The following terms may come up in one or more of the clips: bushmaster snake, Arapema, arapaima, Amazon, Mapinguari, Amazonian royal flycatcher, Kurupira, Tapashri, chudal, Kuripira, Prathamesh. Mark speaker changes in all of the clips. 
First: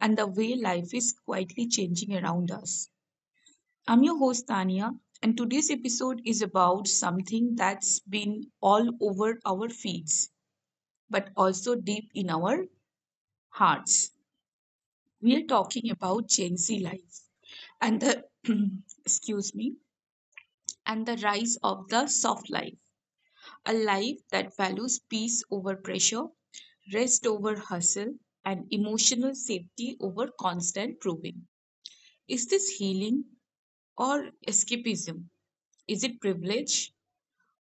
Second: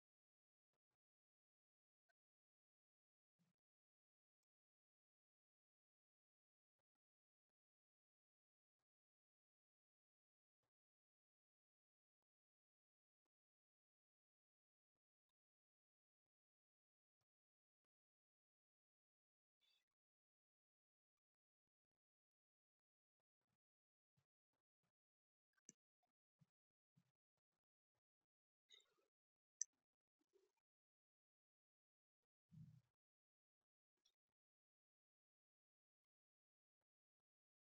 Speaker 1: and the way life is quietly changing around us. I'm your host Tania, and today's episode is about something that's been all over our feeds, but also deep in our hearts. We are talking about Gen Z life and the excuse me and the rise of the soft life. A life that values peace over pressure, rest over hustle, and emotional safety over constant proving. Is this healing or escapism? Is it privilege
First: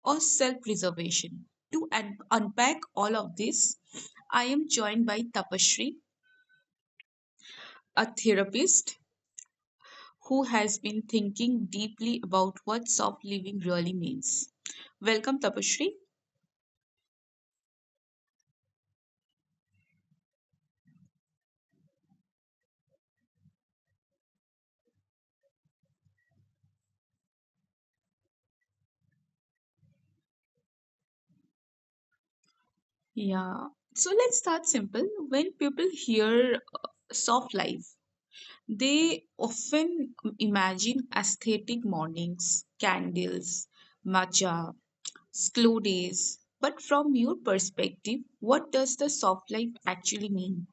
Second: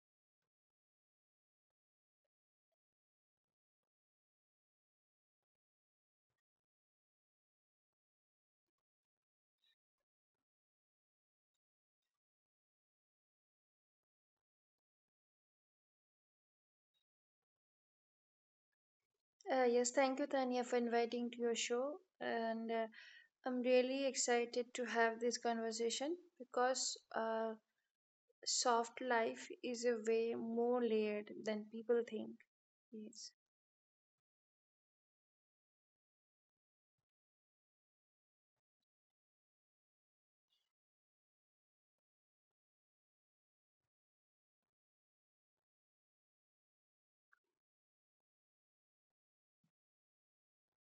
Speaker 1: or self preservation? To unpack all of this, I am joined by Tapashri, a therapist who has been thinking deeply about what soft living really means. Welcome, Tapashri.
Speaker 2: Yes, thank you, Tanya, for inviting to your show. And I'm really excited to have this conversation because soft life is a way more layered than people think. Yes.
Speaker 1: Yeah. So let's start simple. When people hear soft life. They often imagine aesthetic mornings, candles, matcha, slow days. But from your perspective, what does the soft life actually mean?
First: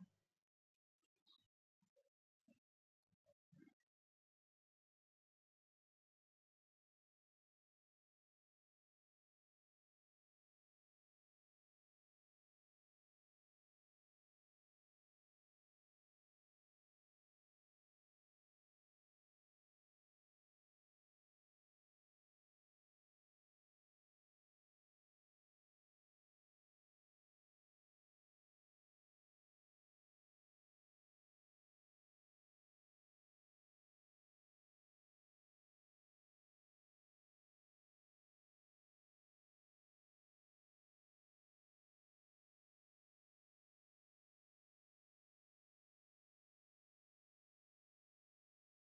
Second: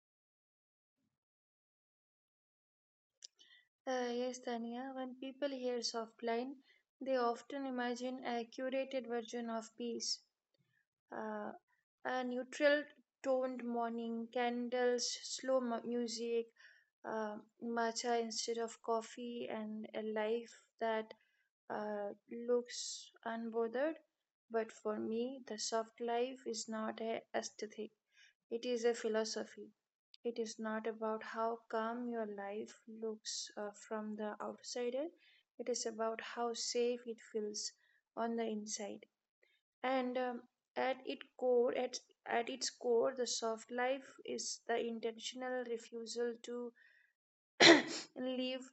Speaker 2: Yes, Tanya, when people hear soft line, they often imagine a curated version of peace. uh, a neutral toned morning, candles, slow music, uh, matcha instead of coffee, and a life that uh, looks unbothered. But for me, the soft life is not a aesthetic, it is a philosophy. It is not about how calm your life looks from the outsider, it is about how safe it feels on the inside, and at its core at, at its core, the soft life is the intentional refusal to live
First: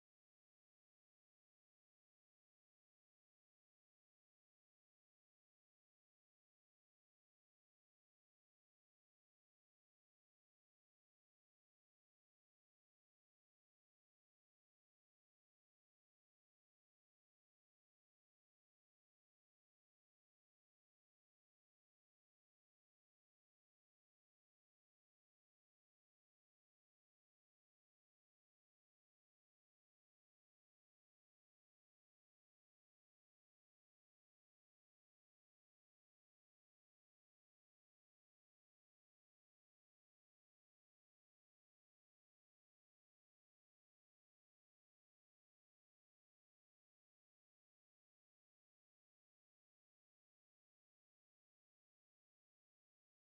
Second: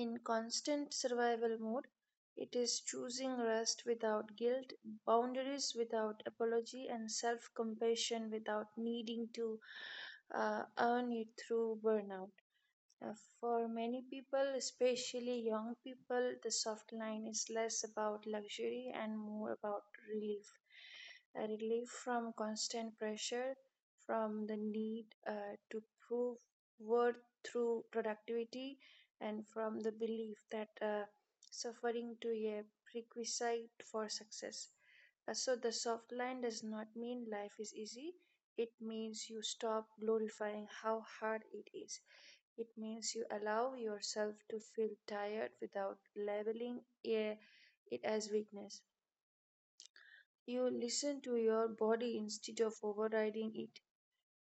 Speaker 2: in constant survival mode. It is choosing rest without guilt, boundaries without apology, and self compassion without needing to earn it through burnout. uh, For many people, especially young people, the soft line is less about luxury and more about relief. A relief from constant pressure, from the need to prove worth through productivity, and from the belief that suffering to a prerequisite for success. So, the soft line does not mean life is easy, it means you stop glorifying how hard it is. It means you allow yourself to feel tired without labeling it as weakness. You listen to your body instead of overriding it.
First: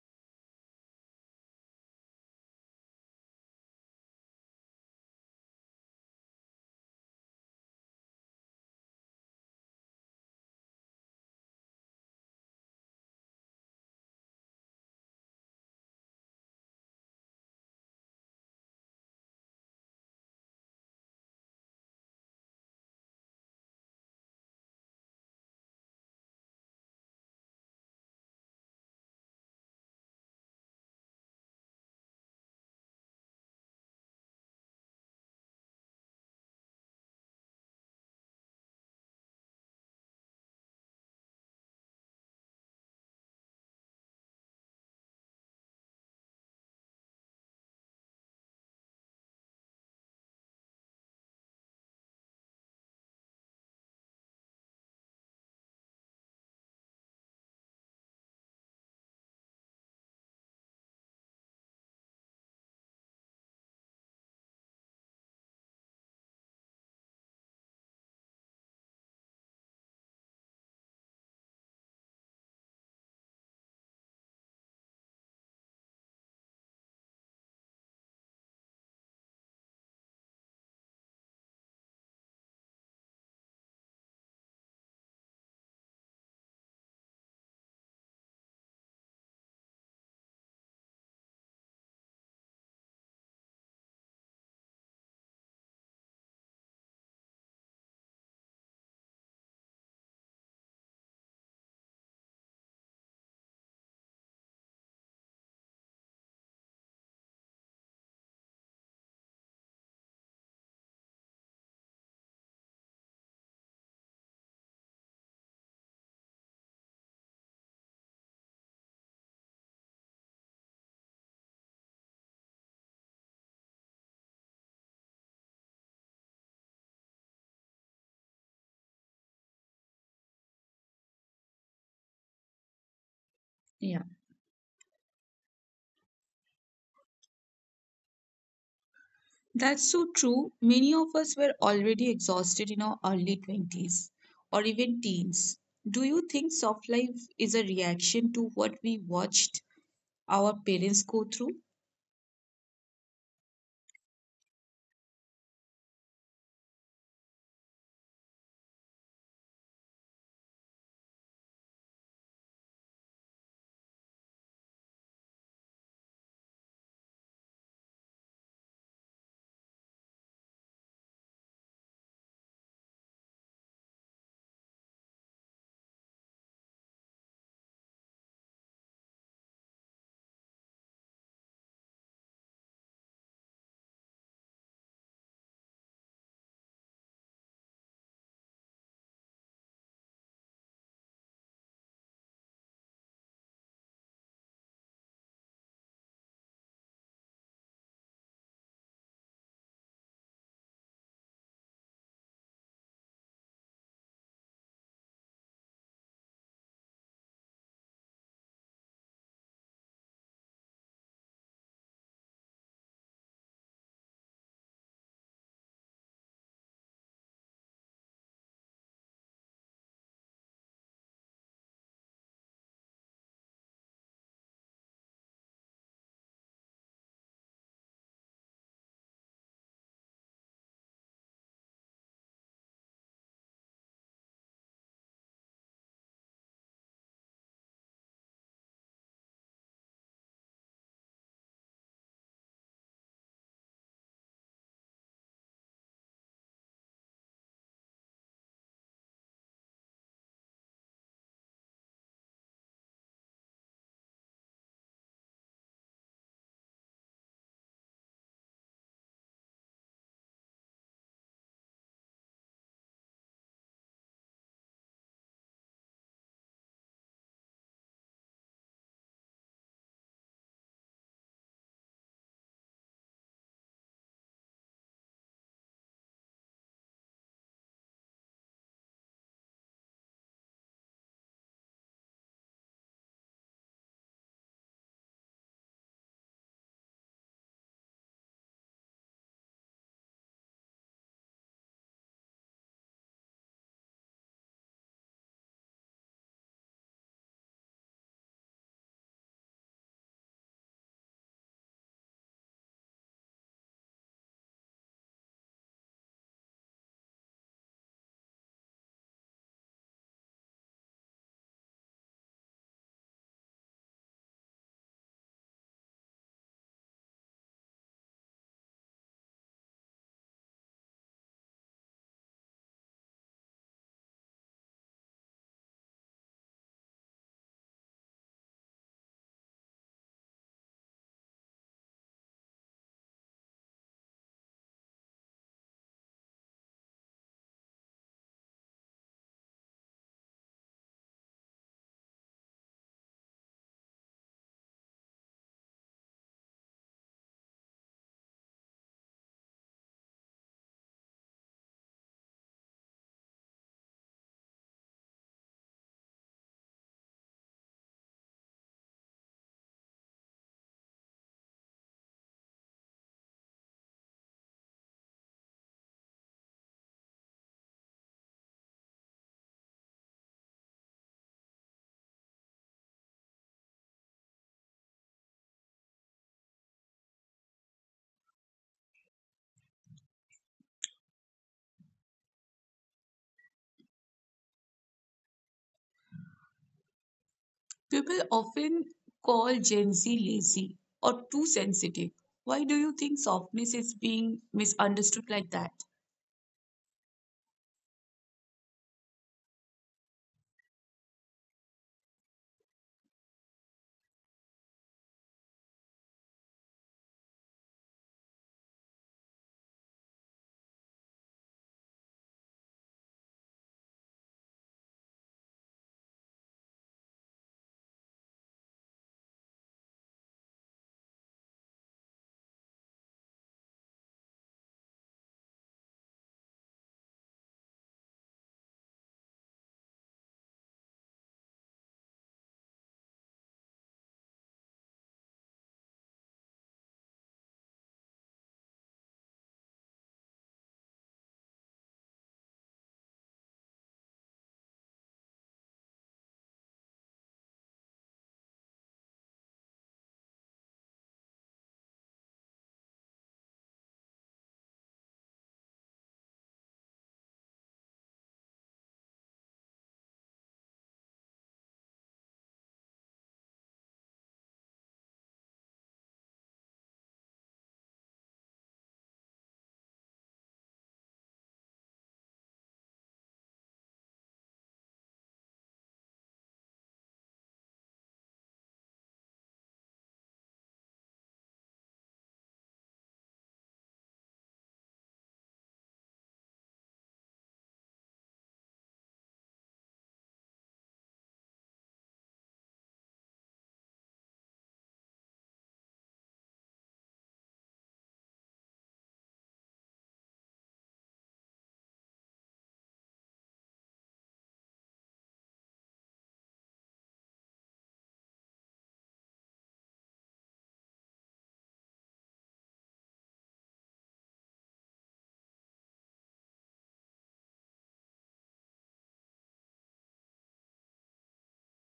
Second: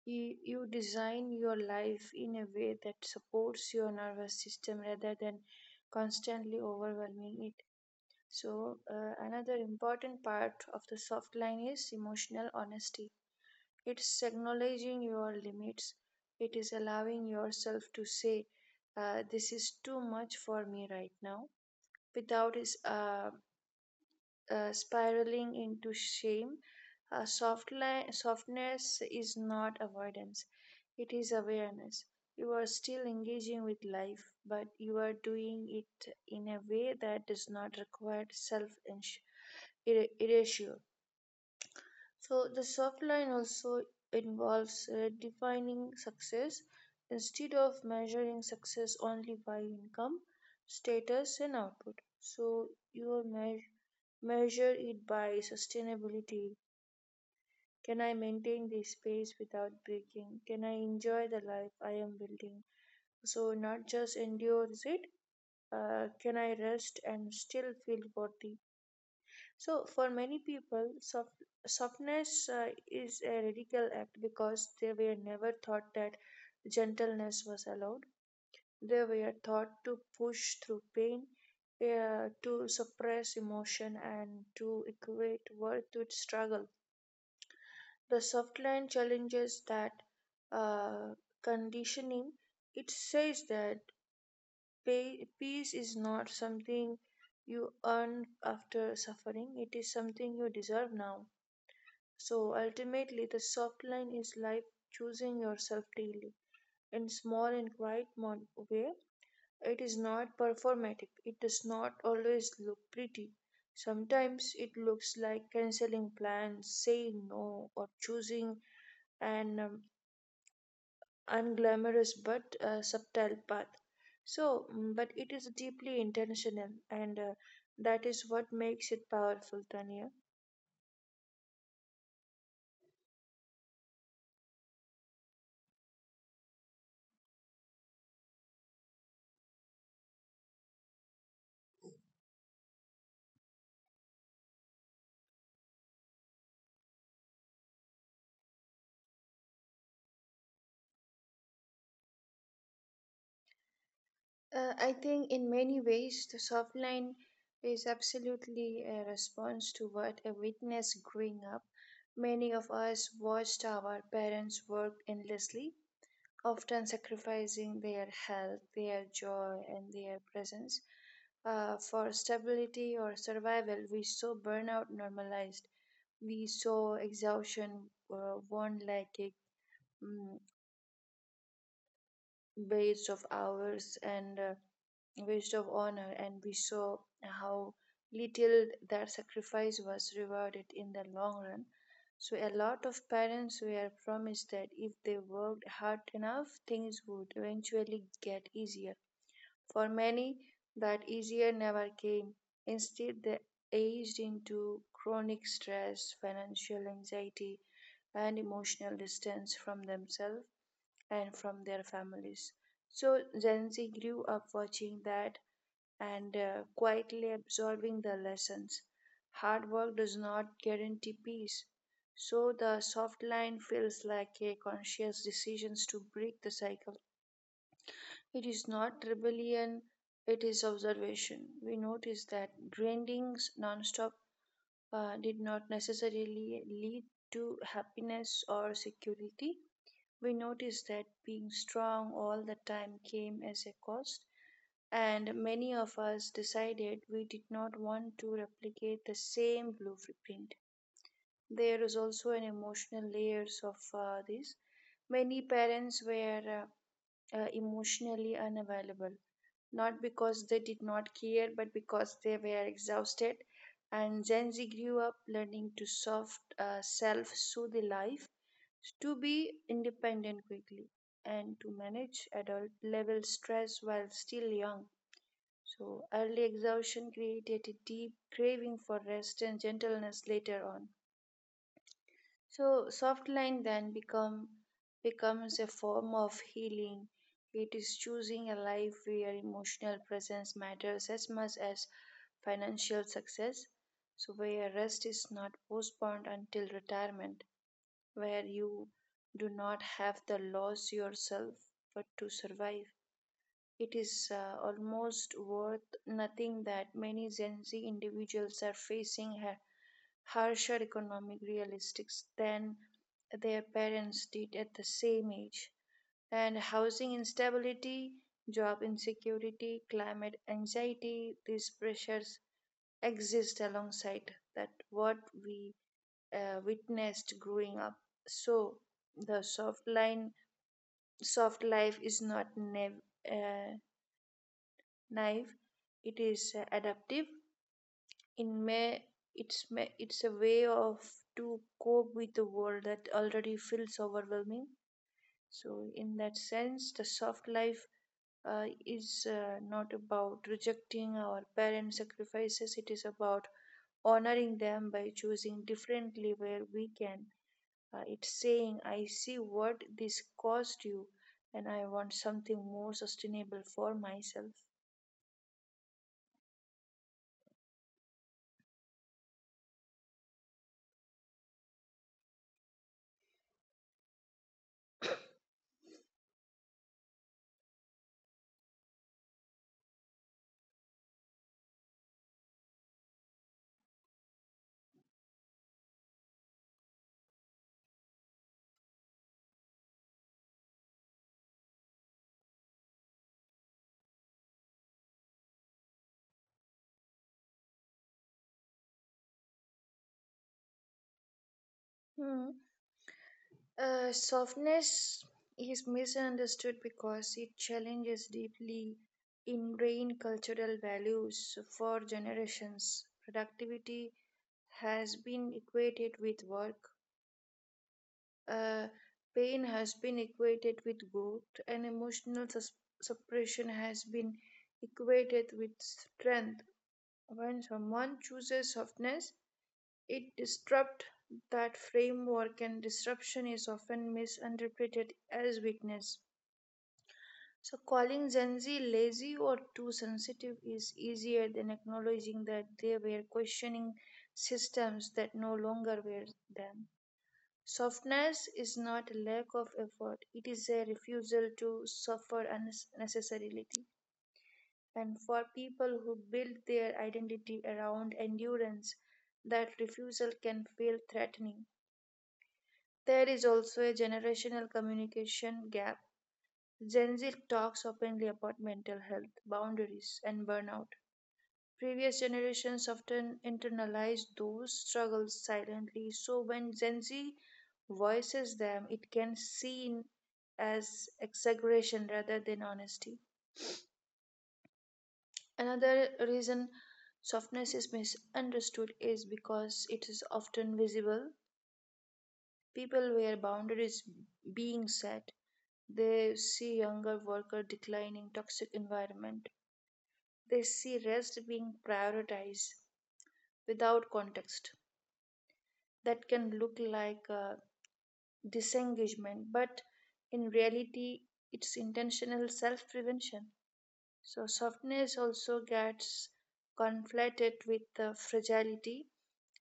Speaker 2: You design your life in a way that supports your nervous system rather than constantly overwhelming it. So, another important part of the soft line is emotional honesty. It's acknowledging your limits. It is allowing yourself to say, "This is too much for me right now," without spiraling into shame. Softness is not avoidance, it is awareness. You are still engaging with life, but you are doing it in a way that does not require self erasure. So the soft line also involves defining success instead of measuring success only by income, status, and output. So you measure it by sustainability. Can I maintain this space without breaking? Can I enjoy the life I am building? So not just endures it. Can I rest and still feel worthy? So, for many people, softness is a radical act because they were never taught that gentleness was allowed. They were taught to push through pain, to suppress emotion, and to equate worth with struggle. The soft line challenges that uh, conditioning. It says that peace is not something you earn after suffering, it is something you deserve now. So ultimately, the soft line is like choosing yourself daily in small and quiet way. It is not performative. It does not always look pretty. Sometimes it looks like canceling plans, saying no, or choosing an unglamorous but subtle path. So, but it is deeply intentional, and that is what makes it powerful, Tanya.
Speaker 1: Yeah, that's so true. Many of us were already exhausted in our early 20s or even teens. Do you think soft life is a reaction to what we watched our parents go through?
Speaker 2: I think in many ways the soft line is absolutely a response to what I witnessed growing up. Many of us watched our parents work endlessly, often sacrificing their health, their joy, and their presence for stability or survival. We saw burnout normalized. We saw exhaustion worn like a mm, waste of hours and waste of honor, and we saw how little that sacrifice was rewarded in the long run. So, a lot of parents were promised that if they worked hard enough, things would eventually get easier. For many, that easier never came. Instead, they aged into chronic stress, financial anxiety, and emotional distance from themselves and from their families. So Gen Z grew up watching that and quietly absorbing the lessons. Hard work does not guarantee peace. So the soft line feels like a conscious decision to break the cycle. It is not rebellion, it is observation. We notice that grindings nonstop did not necessarily lead to happiness or security. We noticed that being strong all the time came as a cost, and many of us decided we did not want to replicate the same blueprint. There is also an emotional layers of this. Many parents were emotionally unavailable, not because they did not care, but because they were exhausted. And Gen Z grew up learning to soft self soothe life, to be independent quickly, and to manage adult level stress while still young. So, early exhaustion created a deep craving for rest and gentleness later on. So soft line then becomes a form of healing. It is choosing a life where emotional presence matters as much as financial success. So where rest is not postponed until retirement, where you do not have to lose yourself but to survive. It is almost worth nothing that many Gen Z individuals are facing here harsher economic realistics than their parents did at the same age, and housing instability, job insecurity, climate anxiety, these pressures exist alongside that what we witnessed growing up. So the soft life is not uh, naive; it is adaptive. In Inme, it's me, it's a way of to cope with the world that already feels overwhelming. So, in that sense, the soft life is not about rejecting our parents' sacrifices. It is about honoring them by choosing differently where we can. It's saying, "I see what this cost you, and I want something more sustainable for myself."
Speaker 1: People often call Gen Z lazy or too sensitive. Why do you think softness is being misunderstood like that?
Speaker 2: Hmm. Softness is misunderstood because it challenges deeply ingrained cultural values for generations. Productivity has been equated with work, uh, pain has been equated with growth, and emotional suppression has been equated with strength. When someone chooses softness, it disrupts that framework, and disruption is often misinterpreted as weakness. So, calling Gen Z lazy or too sensitive is easier than acknowledging that they were questioning systems that no longer were them. Softness is not a lack of effort, it is a refusal to suffer unnecessarily. And for people who build their identity around endurance, that refusal can feel threatening. There is also a generational communication gap. Gen Z talks openly about mental health, boundaries, and burnout. Previous generations often internalized those struggles silently, so when Gen Z voices them, it can seen as exaggeration rather than honesty. Another reason softness is misunderstood is because it is often visible. People where boundaries being set. They see younger worker declining toxic environment. They see rest being prioritized without context. That can look like disengagement, but in reality, it's intentional self-prevention. So softness also gets conflated with fragility.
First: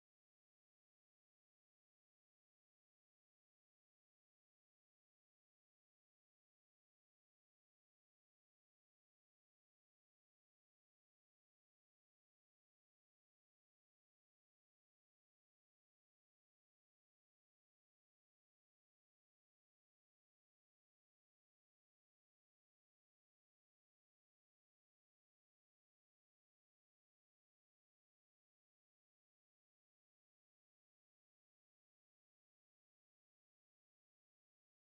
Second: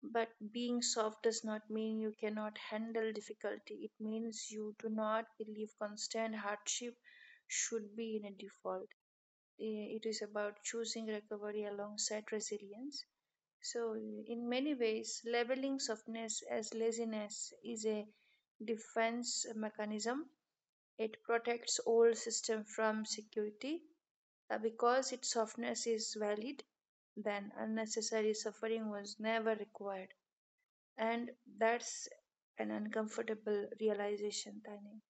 Speaker 2: But being soft does not mean you cannot handle difficulty. It means you do not believe constant hardship should be in a default. It is about choosing recovery alongside resilience. So, in many ways, labeling softness as laziness is a defense mechanism. It protects old system from security because its softness is valid. Then unnecessary suffering was never required, and that's an uncomfortable realization, Tani.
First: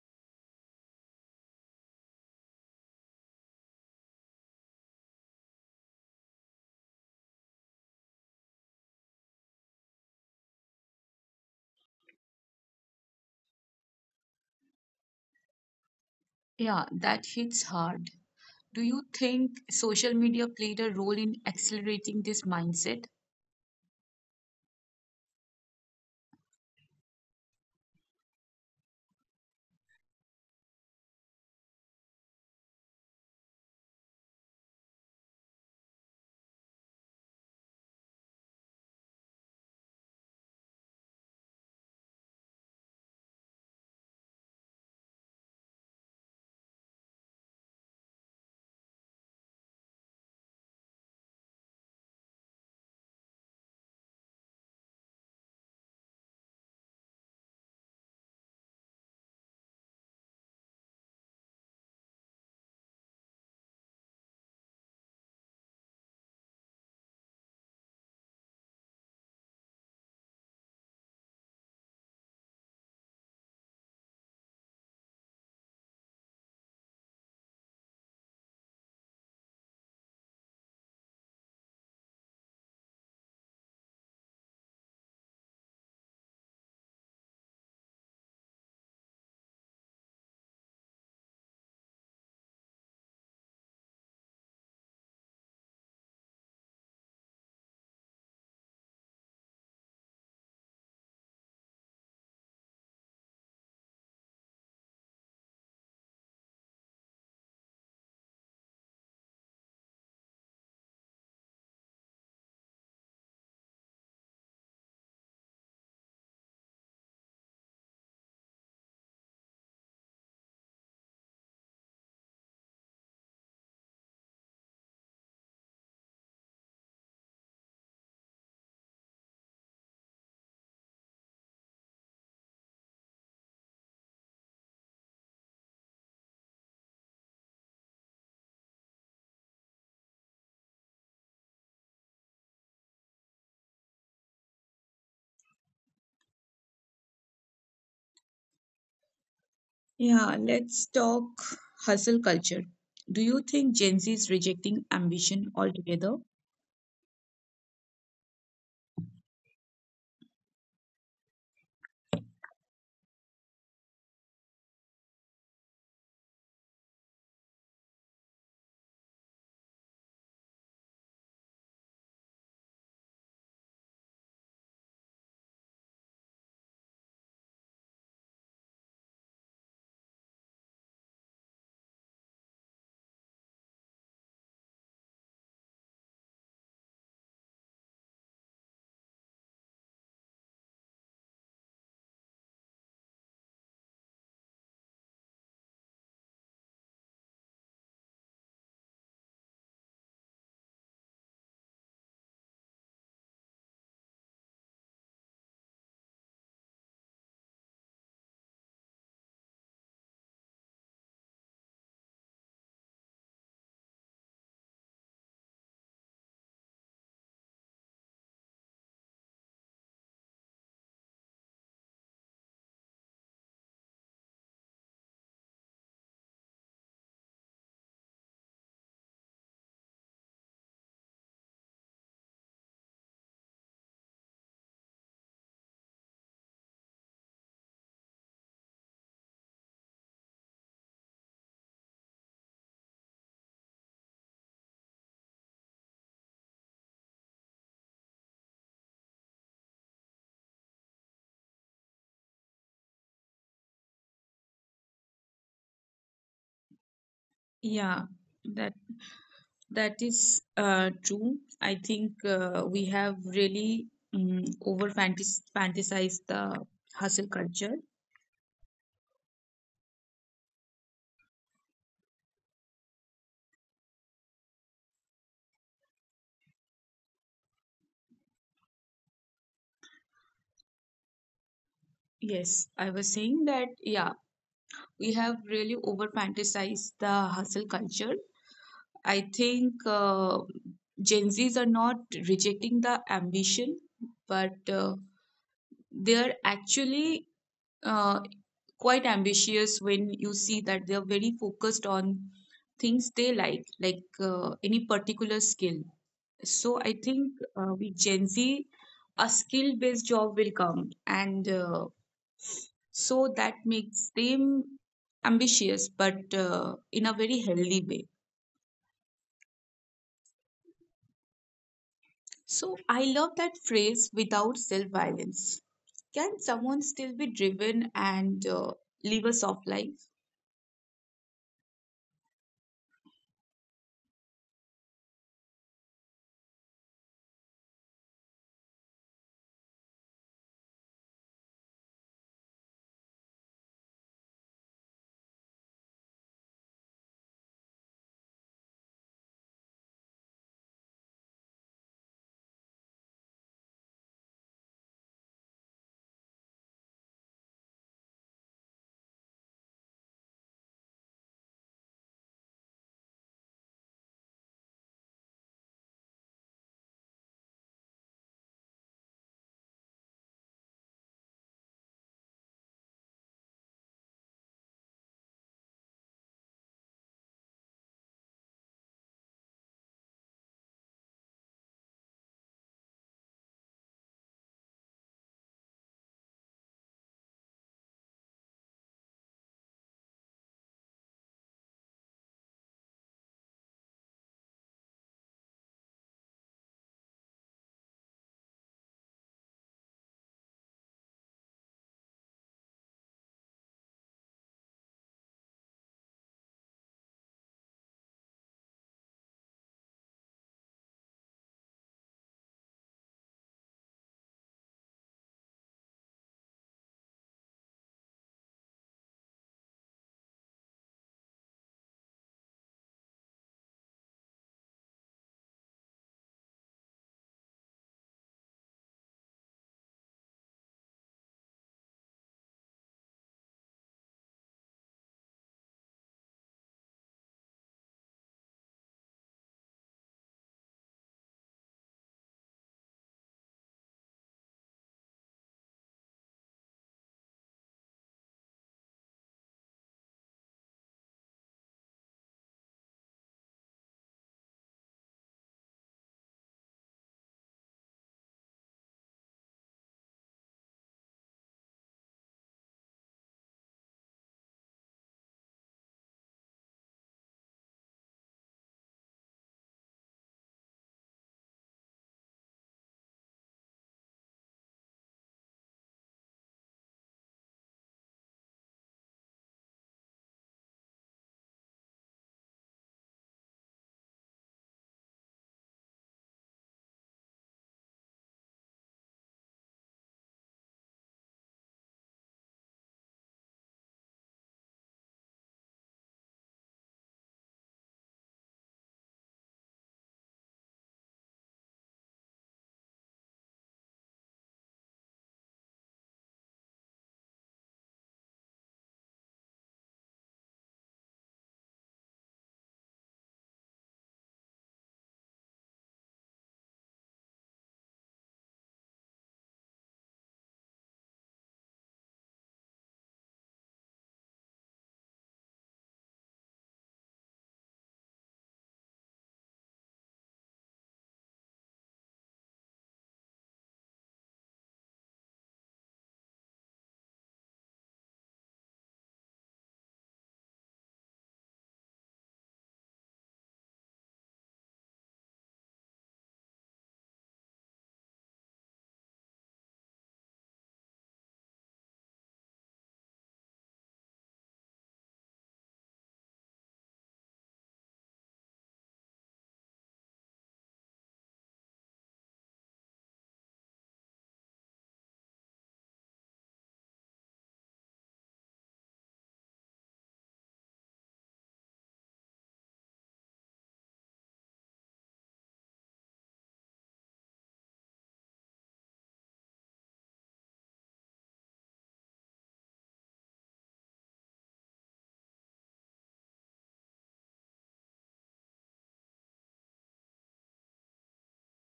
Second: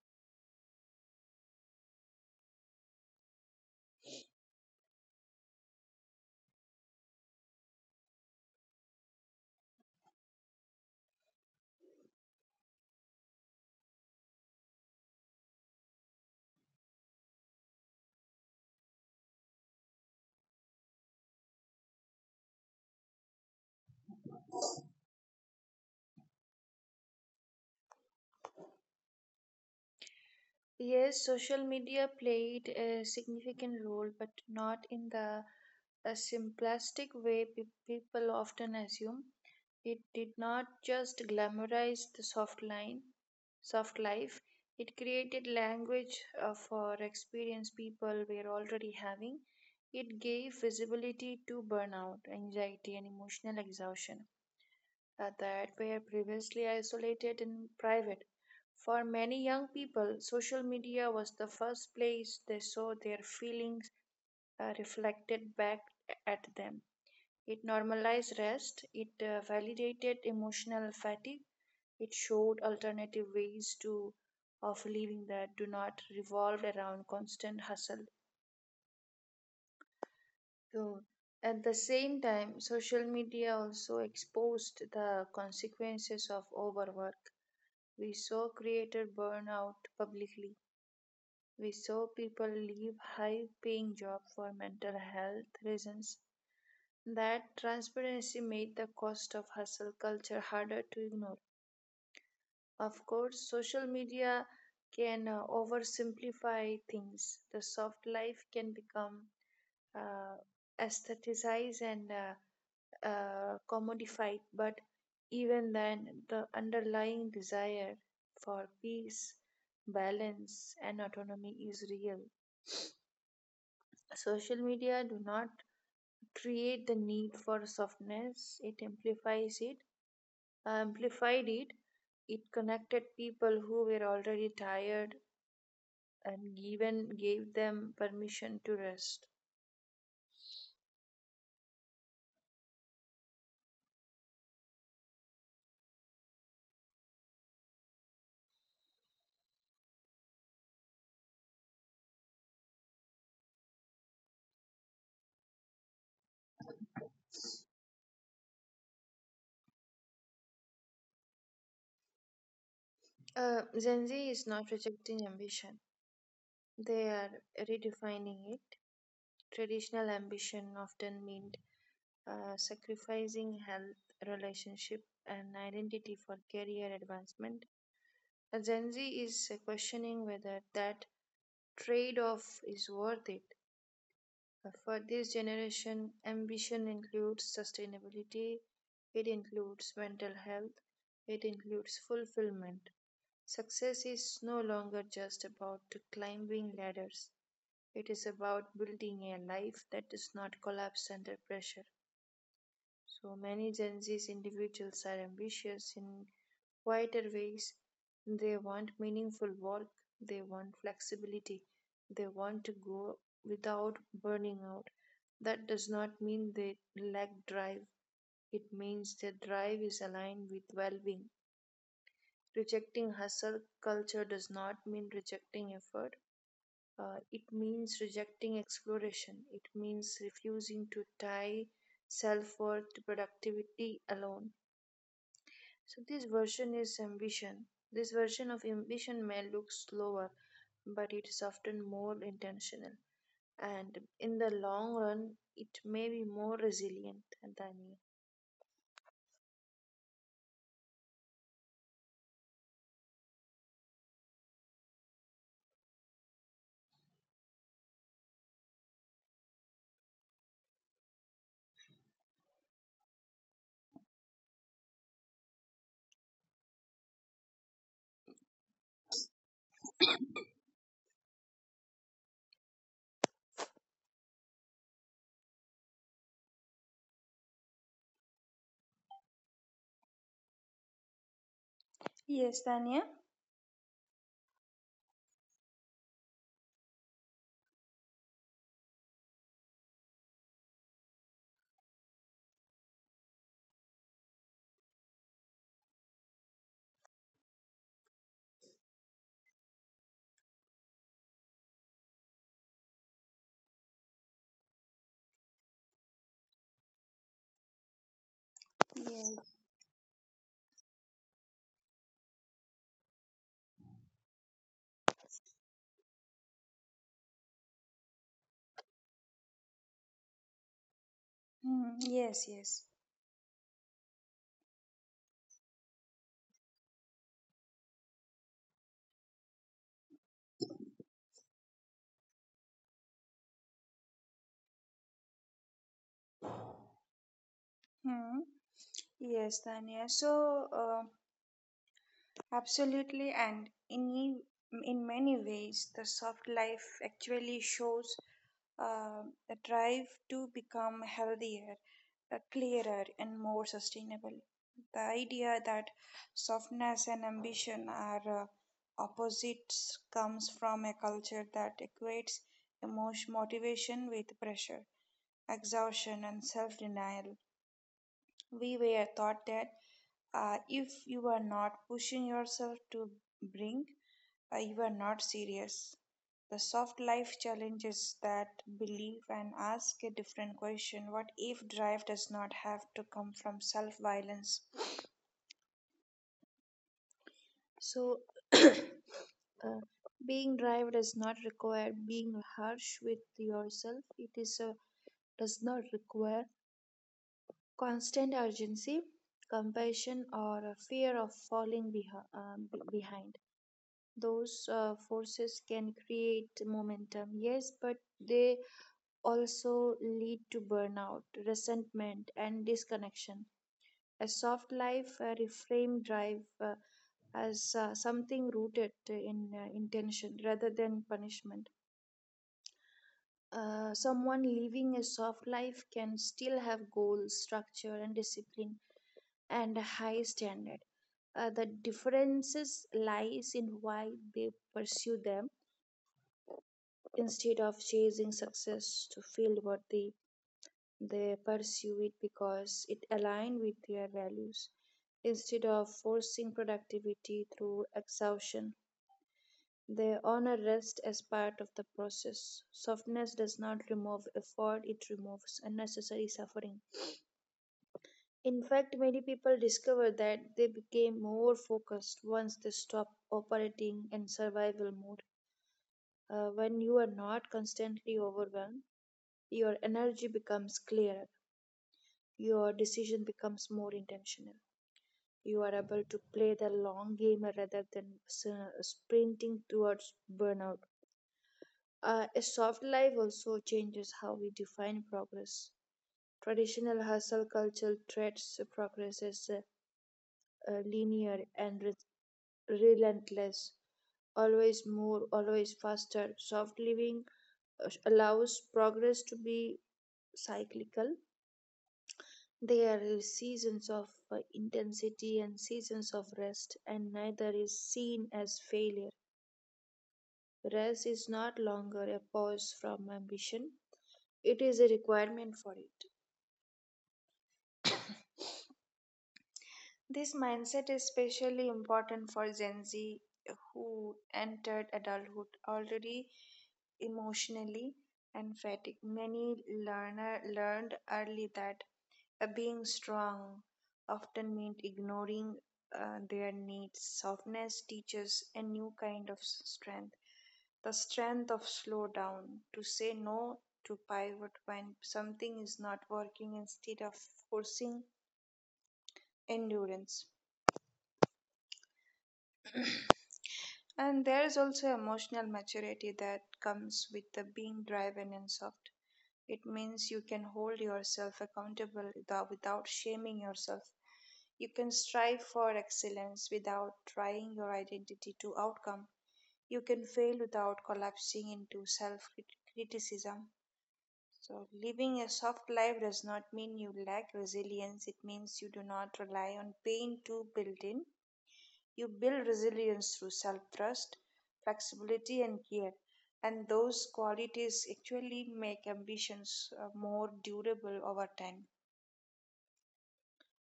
Speaker 1: Yeah, that hits hard. Do you think social media played a role in accelerating this mindset?
Speaker 2: Yes, social media played a significant role, but not in the simplistic way people often assume. It did not just glamorize the soft line, soft life. It created language for experience people were already having. It gave visibility to burnout, anxiety, and emotional exhaustion that were previously isolated and private. For many young people, social media was the first place they saw their feelings reflected back at them. It normalized rest, it validated emotional fatigue, it showed alternative ways to of living that do not revolve around constant hustle. So, at the same time, social media also exposed the consequences of overwork. We saw creator burn out publicly. We saw people leave high paying jobs for mental health reasons. That transparency made the cost of hustle culture harder to ignore. Of course, social media can oversimplify things. The soft life can become uh, aestheticized and commodified, but even then, the underlying desire for peace, balance, and autonomy is real. Social media do not create the need for softness; it amplified it. It connected people who were already tired and given gave them permission to rest.
Speaker 1: Yeah, let's talk hustle culture. Do you think Gen Z is rejecting ambition altogether?
Speaker 2: Gen Z is not rejecting ambition; they are redefining it. Traditional ambition often meant sacrificing health, relationship, and identity for career advancement. A Gen Z is questioning whether that trade off is worth it. For this generation, ambition includes sustainability, it includes mental health, it includes fulfillment. Success is no longer just about climbing ladders, it is about building a life that does not collapse under pressure. So many Gen Z's individuals are ambitious in quieter ways. They want meaningful work, they want flexibility, they want to go without burning out. That does not mean they lack drive, it means their drive is aligned with well being. Rejecting hustle culture does not mean rejecting effort. It means rejecting exploration. It means refusing to tie self worth to productivity alone. So this version is ambition. This version of ambition may look slower, but it's often more intentional. And in the long run, it may be more resilient than...
Speaker 1: Yeah, that is true. I think we have really over fantasized the hustle culture.
Speaker 2: Yes, Tanya.
Speaker 1: Yes, I was saying that, yeah, we have really over fantasized the hustle culture. I think Gen Zs are not rejecting the ambition, but they're actually uh, quite ambitious when you see that they're very focused on things they like any particular skill. So I think with Gen Z,
Speaker 2: Yes.
Speaker 1: a skill-based job will come, and so that makes them ambitious, but in a very healthy way.
Speaker 2: Hmm. Yes, yes.
Speaker 1: So I love that phrase without self-violence. Can someone still be driven and live a soft life?
Speaker 2: Hmm. Yes, Tanya. Absolutely, and in many ways, the soft life actually shows uh, a drive to become healthier, clearer, and more sustainable. The idea that softness and ambition are opposites comes from a culture that equates emotion motivation with pressure, exhaustion, and self-denial. We were taught that if you are not pushing yourself to brink, you are not serious. The soft life challenges that belief and ask a different question. What if drive does not have to come from self violence? So, uh, being drive does not require being harsh with yourself. It is does not require constant urgency, compassion, or a fear of falling behind. Those forces can create momentum, yes, but they also lead to burnout, resentment, and disconnection. A soft life reframe drive as something rooted in intention rather than punishment. Someone living a soft life can still have goals, structure, and discipline, and a high standard. The differences lies in why they pursue them instead of chasing success to feel worthy. They pursue it because it aligns with their values. Instead of forcing productivity through exhaustion, they honor rest as part of the process. Softness does not remove effort, it removes unnecessary suffering. In fact, many people discover that they became more focused once they stop operating in survival mode. When you are not constantly overwhelmed, your energy becomes clearer, your decision becomes more intentional. You are able to play the long game rather than sprinting towards burnout. A soft life also changes how we define progress. Traditional hustle culture treats progress as linear and relentless, always more, always faster. Soft living allows progress to be cyclical. There are seasons of intensity and seasons of rest, and neither is seen as failure. Rest is not longer a pause from ambition, it is a requirement for it. This mindset is especially important for Gen Z who entered adulthood already emotionally and fatigued. Many learner learned early that being strong often meant ignoring their needs. Softness teaches a new kind of strength, the strength of slow down, to say no, to pivot when something is not working instead of forcing endurance. And there is also emotional maturity that comes with the being driven and soft. It means you can hold yourself accountable without shaming yourself. You can strive for excellence without trying your identity to outcome. You can fail without collapsing into self criticism. So, living a soft life does not mean you lack resilience, it means you do not rely on pain to build in. You build resilience through self trust, flexibility, and care. And those qualities actually make ambitions more durable over time.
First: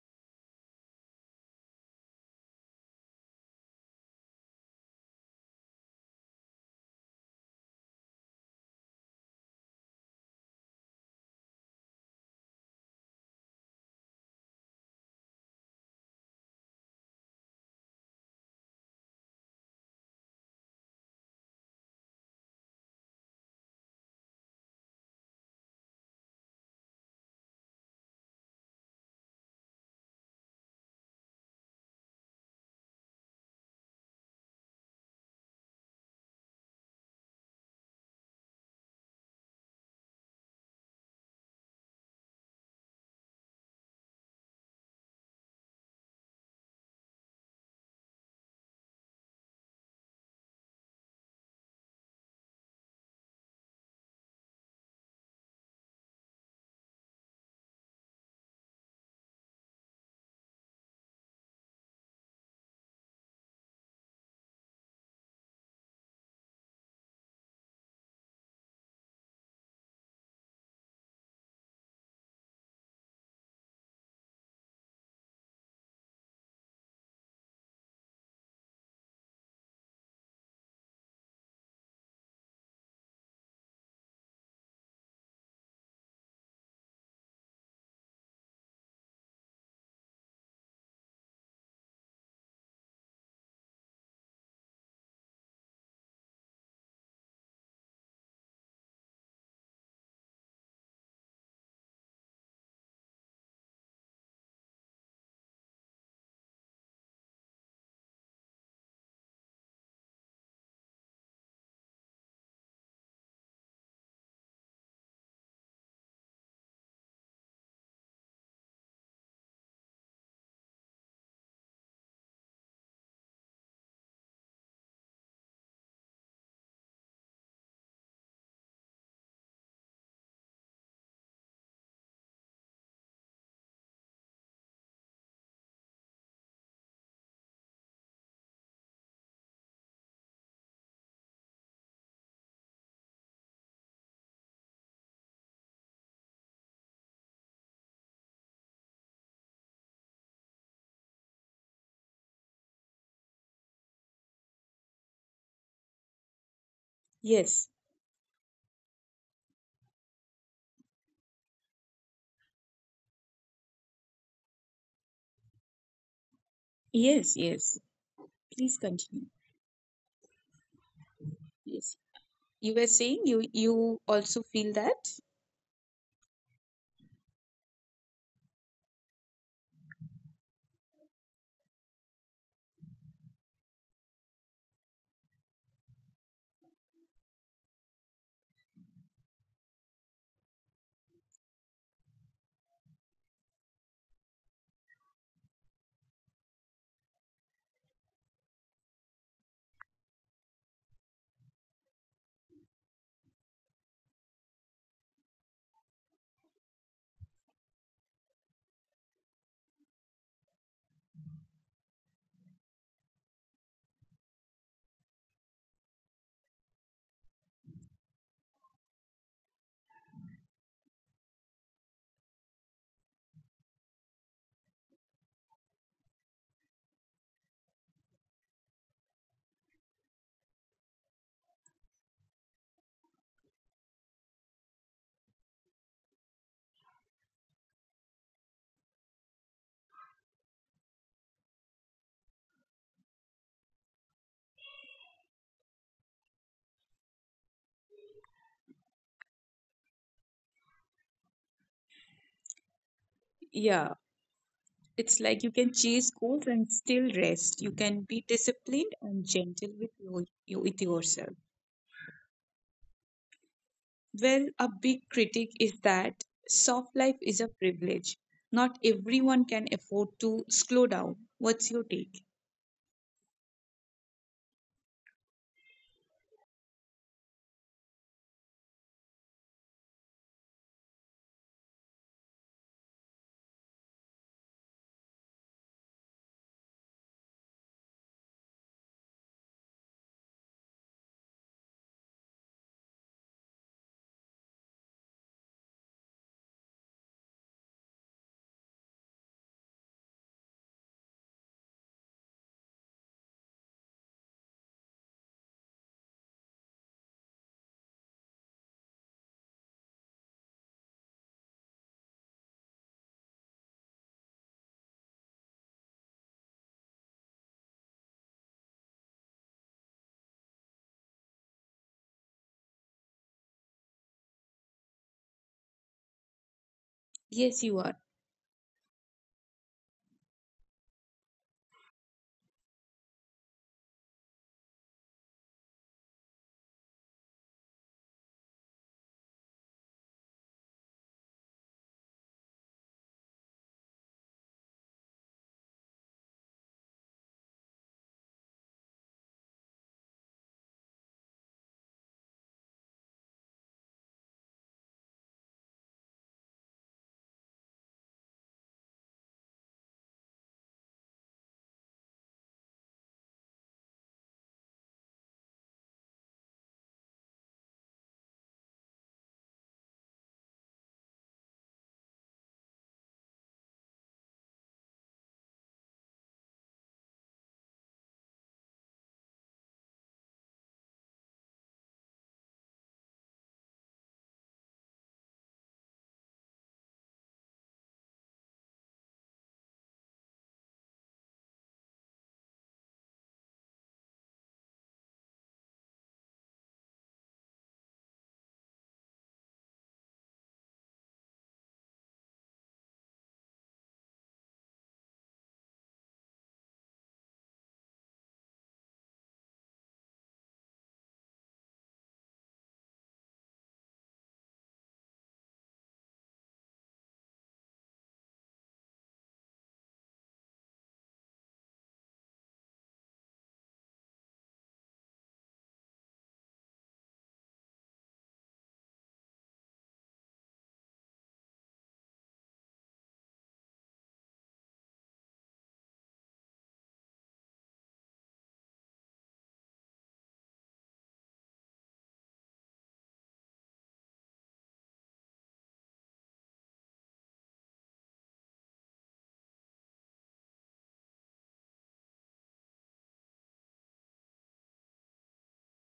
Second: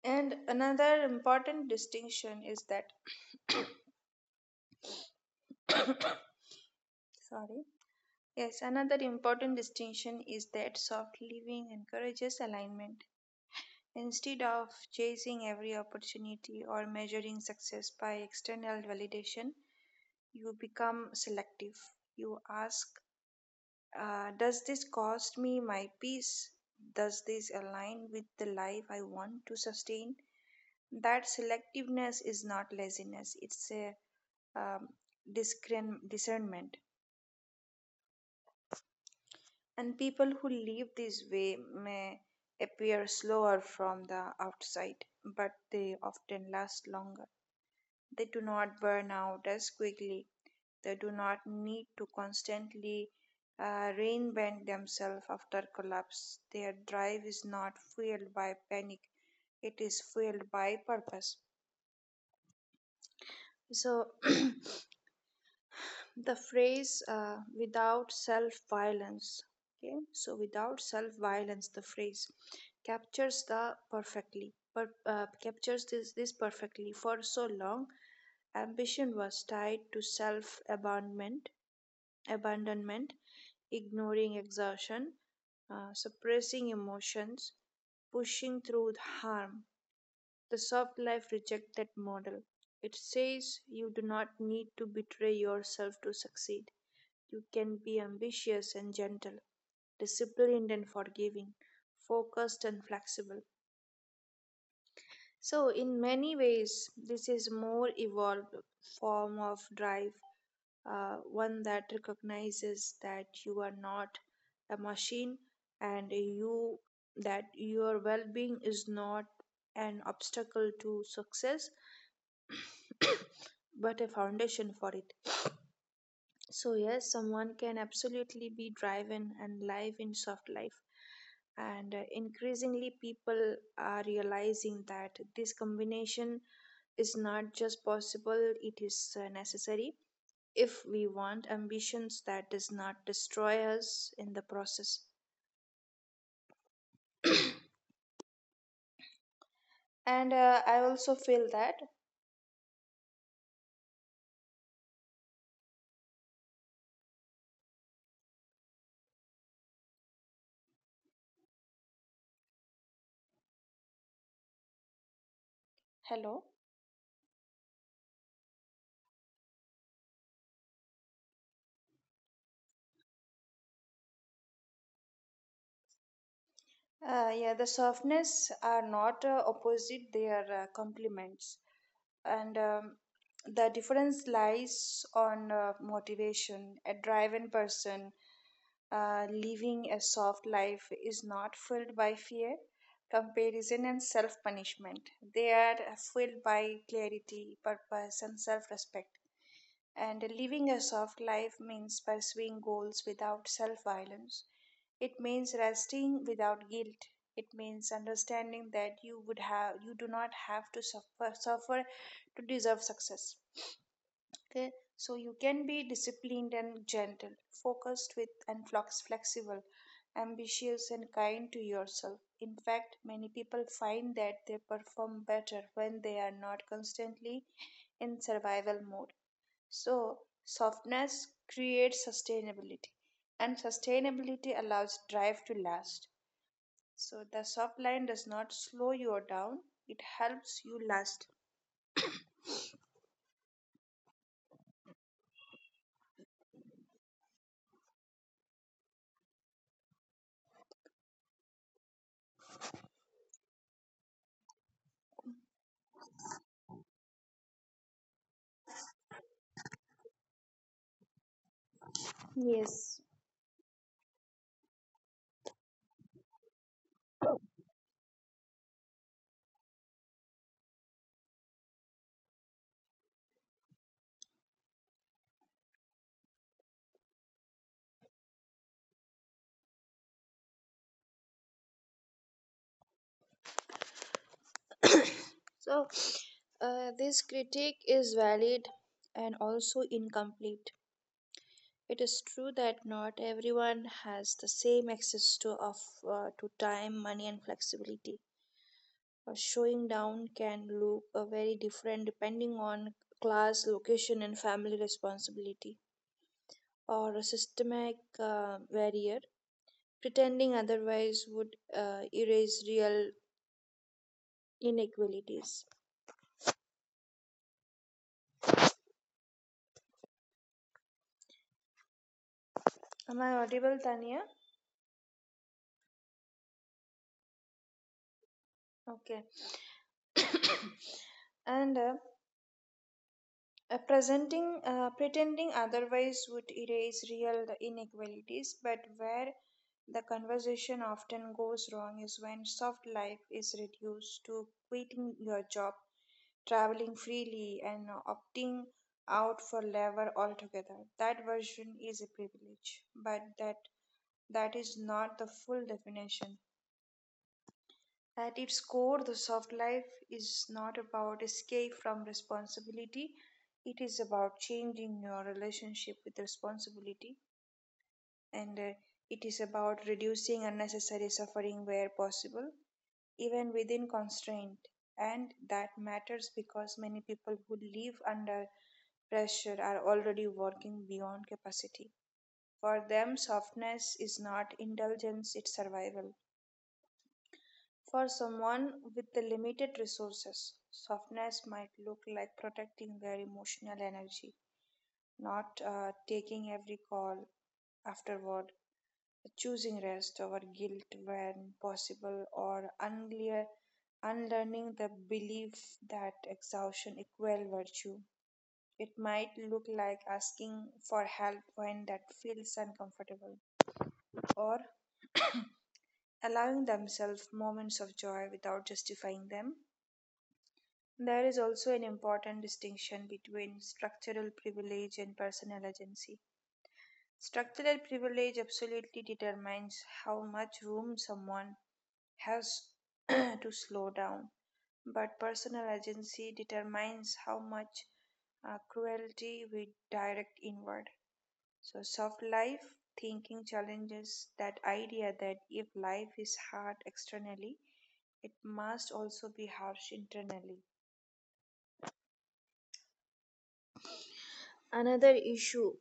Speaker 2: And another important distinction is that, sorry, yes, another important distinction is that soft living encourages alignment. Instead of chasing every opportunity or measuring success by external validation, you become selective. You ask, does this cost me my peace? Does this align with the life I want to sustain? That selectiveness is not laziness, it's a um, discernment. And people who live this way may appear slower from the outside, but they often last longer. They do not burn out as quickly. They do not need to constantly reinvent themselves after collapse. Their drive is not fueled by panic, it is fueled by purpose. So, the phrase without self violence, okay, so without self violence, the phrase captures this, this perfectly. For so long, ambition was tied to self abandonment abandonment, ignoring exhaustion, suppressing emotions, pushing through harm. The soft life rejects that model. It says you do not need to betray yourself to succeed. You can be ambitious and gentle, disciplined and forgiving, focused and flexible. So, in many ways, this is more evolved form of drive, one that recognizes that you are not a machine, and you that your well-being is not an obstacle to success but a foundation for it. So yes, someone can absolutely be driven and live in soft life, and increasingly people are realizing that this combination is not just possible, it is necessary, if we want ambitions that does not destroy us in the process. And I also feel that...
Speaker 1: Yes,
Speaker 2: hello.
Speaker 1: yes, yes. Please continue. Yes. You were saying you also feel that?
Speaker 2: Yeah, the softness are not opposite, they are complements. And the difference lies on motivation. A driven person living a soft life is not filled by fear, comparison, and self punishment. They are filled by clarity, purpose, and self respect. And living a soft life means pursuing goals without self violence, it means resting without guilt. It means understanding that you do not have to suffer to deserve success. Okay, so you can be disciplined and gentle, focused with and flexible, ambitious and kind to yourself. In fact, many people find that they perform better when they are not constantly in survival mode. So, softness creates sustainability, and sustainability allows drive to last. So the soft line does not slow you down, it helps you last.
Speaker 1: Yeah. It's like you can chase goals and still rest. You can be disciplined and gentle with your you with yourself.
Speaker 2: Yes.
Speaker 1: Well, a big critic is that soft life is a privilege. Not everyone can afford to slow down. What's your take?
Speaker 2: So this critique is valid and also incomplete. It is true that not everyone has the same access to time, money, and flexibility. A showing down can look very different depending on class, location, and family responsibility, or a systemic barrier. Pretending otherwise would erase real inequalities. Am I audible, Tania?
Speaker 1: Yes, you are.
Speaker 2: Okay. And pretending otherwise would erase real inequalities, but where the conversation often goes wrong is when soft life is reduced to quitting your job, traveling freely, and opting out for labor altogether. That version is a privilege, but that is not the full definition. At its core, the soft life is not about escape from responsibility, it is about changing your relationship with responsibility, and it is about reducing unnecessary suffering where possible, even within constraint. And that matters because many people who live under pressure are already working beyond capacity. For them, softness is not indulgence, it's survival. For someone with the limited resources, softness might look like protecting their emotional energy, not taking every call afterward, choosing rest over guilt when possible, or unlearning the belief that exhaustion equals virtue. It might look like asking for help when that feels uncomfortable, or allowing themselves moments of joy without justifying them. There is also an important distinction between structural privilege and personal agency. Structural privilege absolutely determines how much room someone has to slow down, but personal agency determines how much cruelty we direct inward. So, soft life thinking challenges that idea that if life is hard externally, it must also be harsh internally. Another issue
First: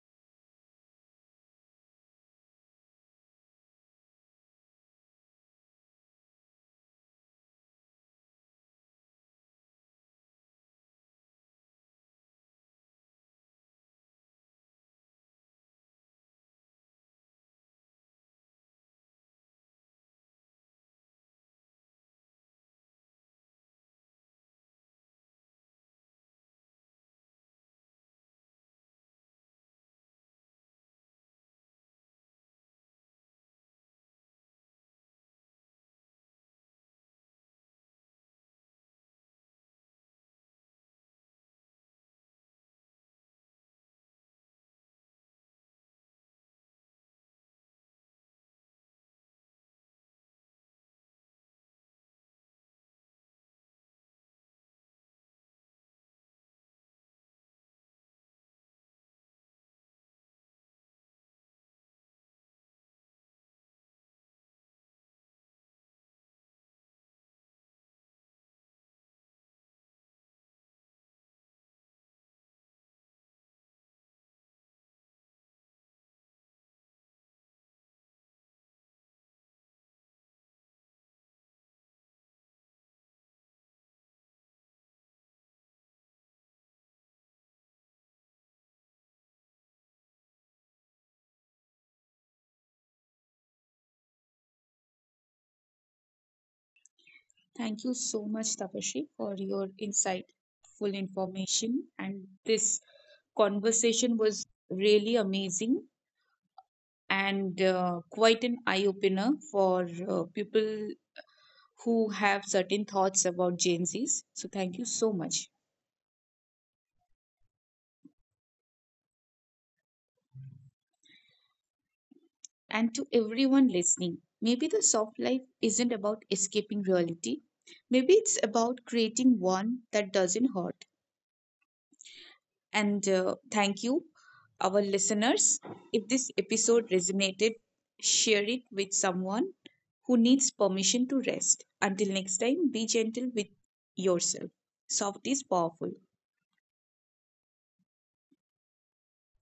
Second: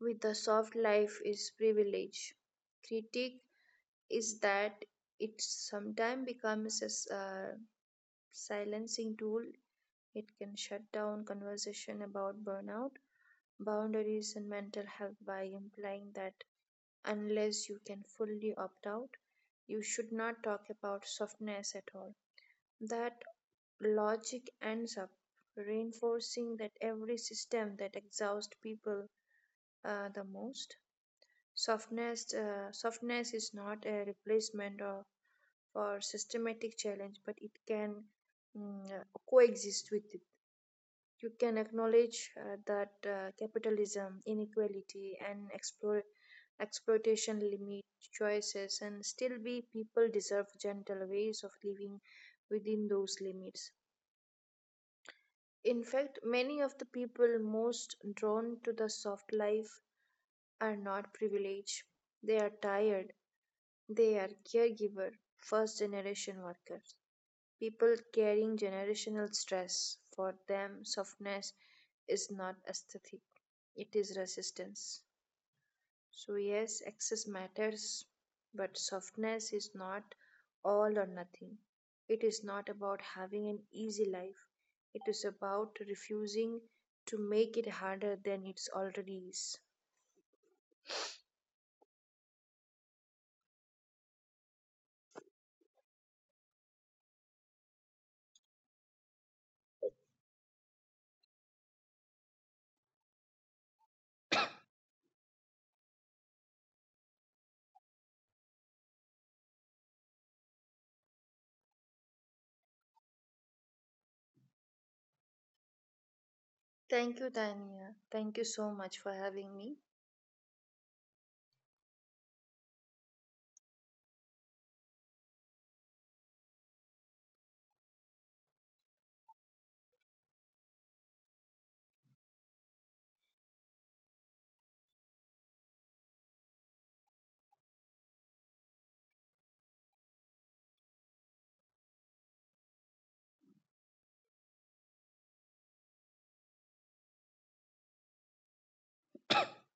Speaker 2: with the soft life is privilege. Critique is that it sometimes becomes a silencing tool. It can shut down conversation about burnout, boundaries, and mental health by implying that unless you can fully opt out, you should not talk about softness at all. That logic ends up reinforcing that every system that exhausts people the most. Softness is not a replacement or, for systematic challenge, but it can coexist with it. You can acknowledge that capitalism, inequality, and exploitation limit choices, and still be people deserve gentle ways of living within those limits. In fact, many of the people most drawn to the soft life are not privileged. They are tired. They are caregiver, first generation workers, people carrying generational stress. For them, softness is not aesthetic, it is resistance. So, yes, access matters, but softness is not all or nothing. It is not about having an easy life, it is about refusing to make it harder than it already is.
Speaker 1: Thank you so much, Tapashi, for your insightful information. And this conversation was really amazing and quite an eye opener for people who have certain thoughts about Gen Zs. So thank you so much.
Speaker 2: Thank you, Tania. Thank you so much for having me.
Speaker 1: And to everyone listening, maybe the soft life isn't about escaping reality. Maybe it's about creating one that doesn't hurt. And thank you, our listeners. If this episode resonated, share it with someone who needs permission to rest. Until next time, be gentle with yourself. Soft is powerful.